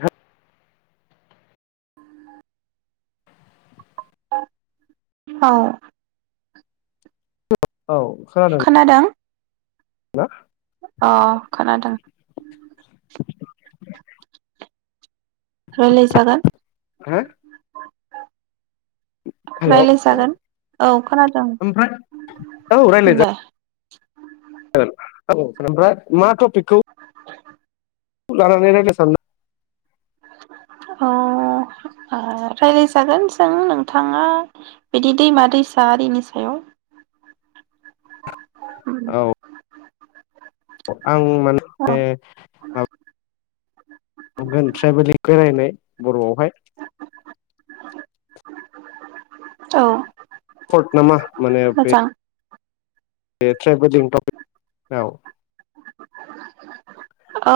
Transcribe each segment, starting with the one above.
ह औ। औ खोनादों। [unintelligible] अ खोनादों। रायलाय जागोन। हा। रायलायजागोन औ खोनादों ओमफ्राय औ दे रायज्लायजागोन [unintelligible] ओमफ्राय मा टफिकखौ [unintelligible] औ रायलायजागोन जों नोंथाङा बिदि दैमा दैसा आरिनि सायाव औ औ [unintelligible] हगोन ट्राइबेलि बेरायनाय बर आवहाय [inaudible] औ थब मोना माने बे मोजां ट्रेभेलिं टपिकआव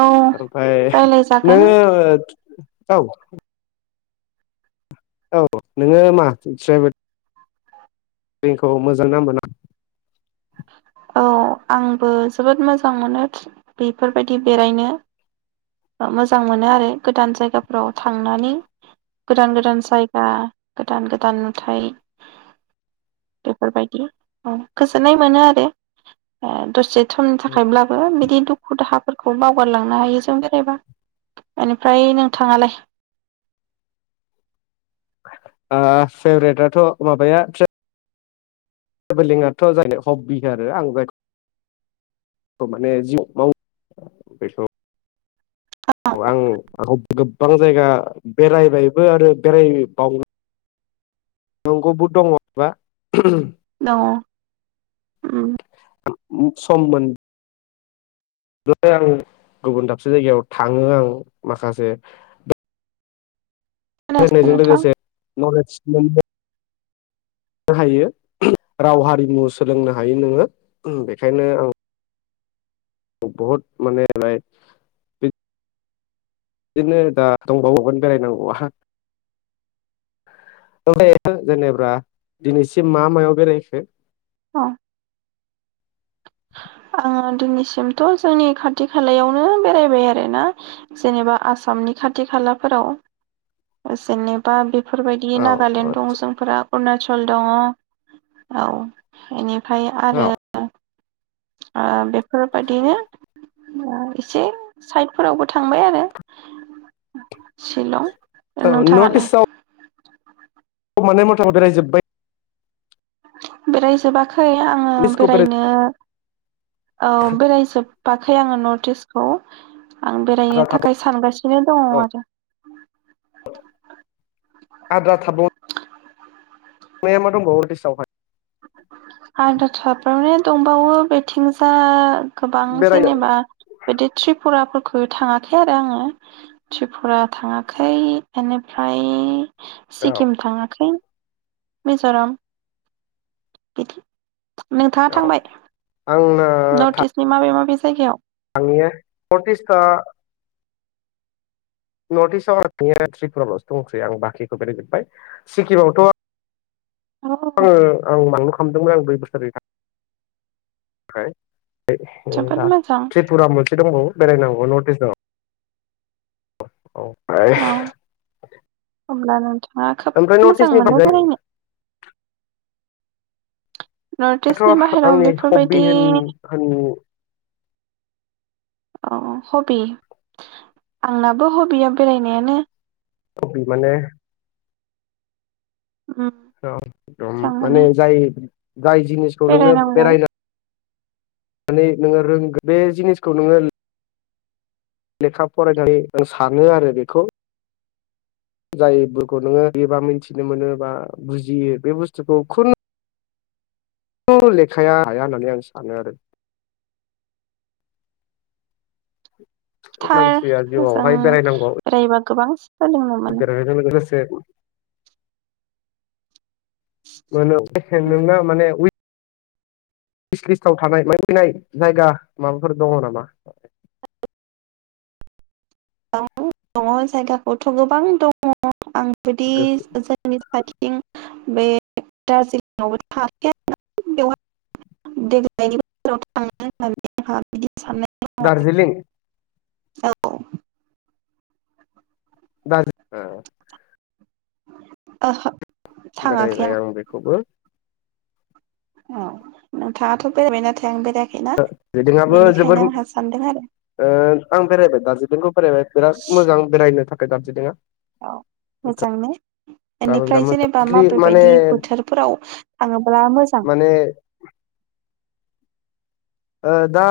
औ ओमफाय रायलायजागोन नोंङो औ औ नोङो मा दिन्थि थांगोन [unintelligible] औ आंबो जोबोद मोजां मोनो बेफोरबायदि बेरायनो मोजां मोनो आरो गोदान जायगाफोराव थांनानै गोदान गोदान जायगा गोदान गोदान नुथायाइ बेफोरबायदि औ गोजोननाय मोनो आरो ओ दसे समनि थाखायब्लाबो बिदि दुखु दाहाब फोरखौ बावगारलांनो हायो जों एबा बेनिफ्राय नों थाङालाय फेब्रेटआथ माबाया ट्रेन ट्रेभेलिंआथ जायनो हबि [unintelligible] औ आं आंखौ गोबां जायगा बेरायबायबो आरो बेरायोबावनो नंगौबो दङबा दङ उम सममोन [unintelligible] आं गुबुन दाबसे जायगायाव थाङो आं माखासे खोनायासै फरायनायजों नोंथां लोगोसे नलेज मोन हायो राव हारिमु सोलोंनो हायो नोङो बेखायनो आं बहुत माने [unintelligible] बिदिनो दा दंबावावगोन बेरायनांगौ आहा ओफ्राय जेनेबा दिनैसिम मा मायाव बेरायखो? औ आङो दिनैसिमथ जोंनि खाथि खालायावनो बेरायबाय आरोना जेनेबा आसामनि खाथि खालाफोराव जेनेबा बे बेफोरबायदि औ नागालेण्ड दं जोंफोरा अरुणाचल दङ औ बेनि ओमफाय औ आरो आ बे फोर बादिनो ओ एसे साइडफोरावबो थांबाय आरो शिलं औ नोंथाङालाय नटिस आव माने मथामत बेरायजोबबाय। बेरायजोबा खै आङो नर्थ इस्टखौ बेरायनो औ बेरायजोब बाखै आङो नर्थ इस्टखौ आं बेरायनो बेराय थाखाय सानगासिनो दङ आरो। आद्रा थाबाव [inaudible] माया मा दंबावो अदेसावहाय आद्रा थाबावरेन दंबावो बेथिंजा गोबां बेरायनो जेनेबा बिदि त्रिपुराफोर खो थाङाखै आरो आङो त्रिपुरा थाङाखै एनिफ्राय औ सिक्किम थाङाखै। मिज'राम बिदि। नोंथाङा औ थांबाय नर्थ इस्टनि माबे माबे जायगायाव आंनियो नर्थ इस्टआ नर्थ इस्टआव [unintelligible] त्रिपुरायावल'सो दंसै आं बाखिखौ बेरायजोब्बाय सिक्किमावथ' औ आङो आं मांनोखो खालामदोंमोन आं बै बोसोरनि [unintelligible] ओमफ्राय [unintelligible] ओ जोबोद दा मोजां त्रिपुरा मोन दंबावो बेरायनांगौ नर्थ इस्टआव। औ। आइस। होमब्लाना मिथि ओमफ्राय नर्थ इस्टनि [unintelligible] नर्थ इस्टनि दाथ' बाहेराव आंनि बेफोरबायदि हबबि होन-होन अ अ हबि आंनाबो हबिया बेरायनायानो। हबि माने उम मोजां औ दम मोनो माने जाय जाय जिनिसखौ नोंनो बेरायनांगौ बेरायनो माने नोङो रोंग बे जिनिसखौ नोङो लेखा फरायनानै आं सानो आरो बेखौ। जायफोरखौ नोङो एबा मिथिनो मोनो बा बुजियो बे बुस्थुखौ खुनु औ लेखाया हाया होननानै आं सानो आरो। थार मानसिया मोजां जिउआवहाय बेरायनांगौ बेरायबा गोबां सि बेरायनायजों लोगोसे मानो एखे नोंना माने उइक स [unintelligible] लिसटाव थानाय मान फैनाय जायगा माबाफोर दङ नामा। गोबां दङ जायगाखौथ गोबां दङ। आं बिदि गोसो जोंनिथि फारसेथिं बे दार्जिलिंआवबो थाङाखै आरो ना बेवहा देग्लायनि बोसोराव थांनो होन्नानै हा बिदि साननाय दं दार्जिलिं औ दार्जि ओ ओहो बेरायबाय आं बेखौबो अ नोंथाङाथ बेरायबाय नाथाय आं बेराया ओ [unintelligible] आबो जोबोर सानदों आरो ओ आं बेरायबाय दार्जिलिंखौ बेरायबाय बिराद मोजां बेरायनो थाखाय। दार्जिलिं आ औ मोजांने बिराद बेनिफ्राय मोजां जेनेबा मस्लि माने माबेबायदि बोथोरफोराव थाङो बा मोजां माने ओ दा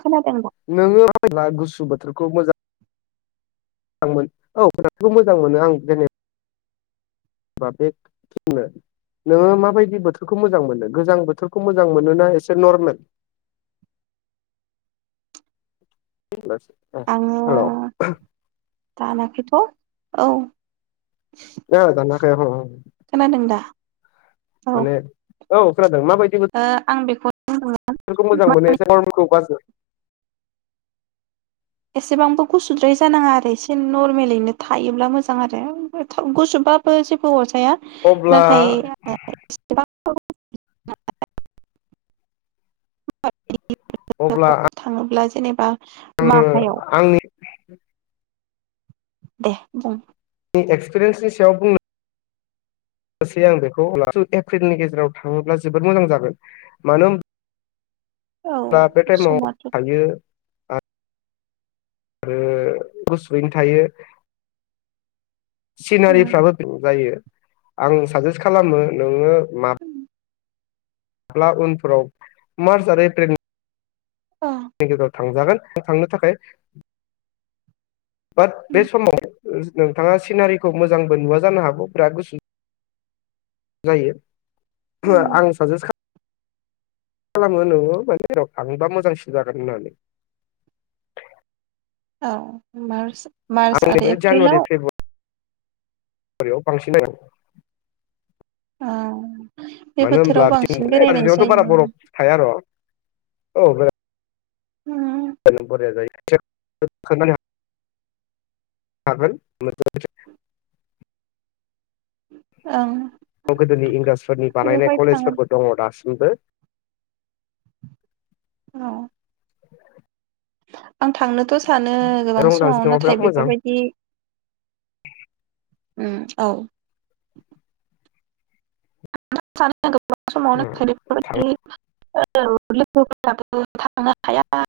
खोनादोंना? नोङो गुसु बोथोरखौ मोजां औ [unintelligible] खौ मोजां मोनो आं बा बे नोङो माबायदि बोथोरखौ मोजां मोनो गोजां बोथोरखौ मोजां मोन ना एसे नरमेल [inaudible] आङो थानाय थ औ ओ दानाखै आब [unintelligible] खोनादों दा औ माने औ खोनादों नों माबायदि मोन आं बेखौनो बुंदोंमोन बेखौ मोजां मोनो [unintelligible] एसेबांबो गुसुद्राय जानाङा आरो एसे नरमेलैनो थायोब्ला मोजां आरो गुसुबबाबो जेबो अर या‌ अब्ला नाथाइ [unintelligible] [unintelligible] [inaudible] अब्ला आं थाङोब्ला जेनेबा माहायाव दे बुं। एक्सपिरियेन्सनि सायाव बुंनो सै आं बेखौ [unintelligible] एप्रिलनि गेजेराव थाङोब्ला जोबोर मोजां जागोन मानो होन औ अब्ला बे टाइमाव समाथ' थायो आ आरो गुसुयैनो थायो। सिनारिफ्राबो बें जायो। आं साजेस्ट खालामो नोङो मा ब्ला उनफोराव मार्च आरो एप्रिलनि औ गेजेराव थांजागोन थांनो थाखाय बाट बे समाव नोंथाङा सिनारिखौ मोजांबो नुवा जानो हागौ बिराद गुसु जायो। आं साजेस खा खालामो नोङो माने [unintelligible] थाङोबा मोजांसिन जागोन होननानै। औ मार्स आंनिबो जानुवारि फेब्रु आरियाव बांसिन [unintelligible] अ मानो होनोब्ला बिथिं दारजिलिंआवथ बारा बरफ थायार'। औ। उम [unintelligible] थागोन [unintelligible] ओं। गोदोनि इंराजफोरनि बानायनाय बेवहाय थाङो कलेजफोरबो दङ दासिम मबो। औ। [inaudible] आं थांनोथ सानो गोबां दं समाव दार्जिलिंआव नाथाय बिराद मोजां बेफोरबायदि ओम औ। [unintelligible] थां [unintelligible] औ लोगोफोराबो थांनो हाया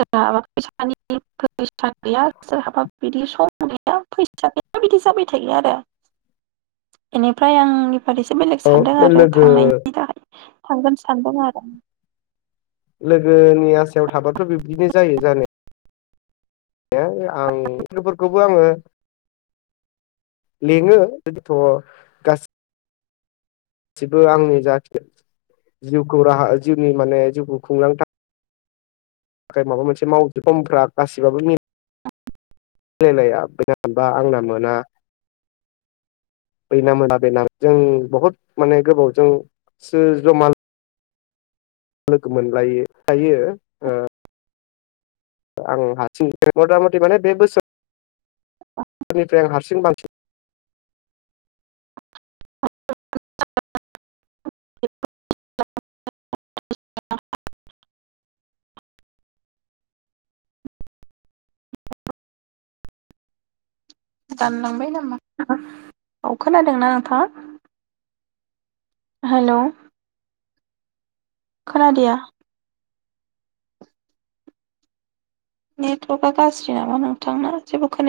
जोंहाबा फैसानि फैसा गैया सोरहाबा बिदि सम गैया फैसा गैया बिदि जाबाय थायो आरो बेनिफ्राय आंनिफ्रायसो अ नो लोगो थांगोन सानदों आरो लोगोनि आसायाव थाबाथ बिबदिनो जायो जानाया ए आं लोगोफोरखौबो आङो। लिङो जोंथ गास सिबो आंनि जाथे जिउखौ राहा जिउनि माने जिउखौ खुंलां था थाखाय माबा मोनसे [unintelligible] गासिबाबो मिलाय लाया बे हानबा आंना मोना। हैैना मोना बेनाम जों बहुद माने गोबावजोंसो जमा लोगो मोनलायो थायो ओ आं हारसिं मथा मथि माने बे बोसोर निफ्राय आं हार सिन बांसिन [unintelligible] दानलांबाय नामा औ खोनादोंना नोंथाङा? हेलौ खोना दिया नेटवर्कआ गाज्रि नामा नोंथांना जेबो खोनाया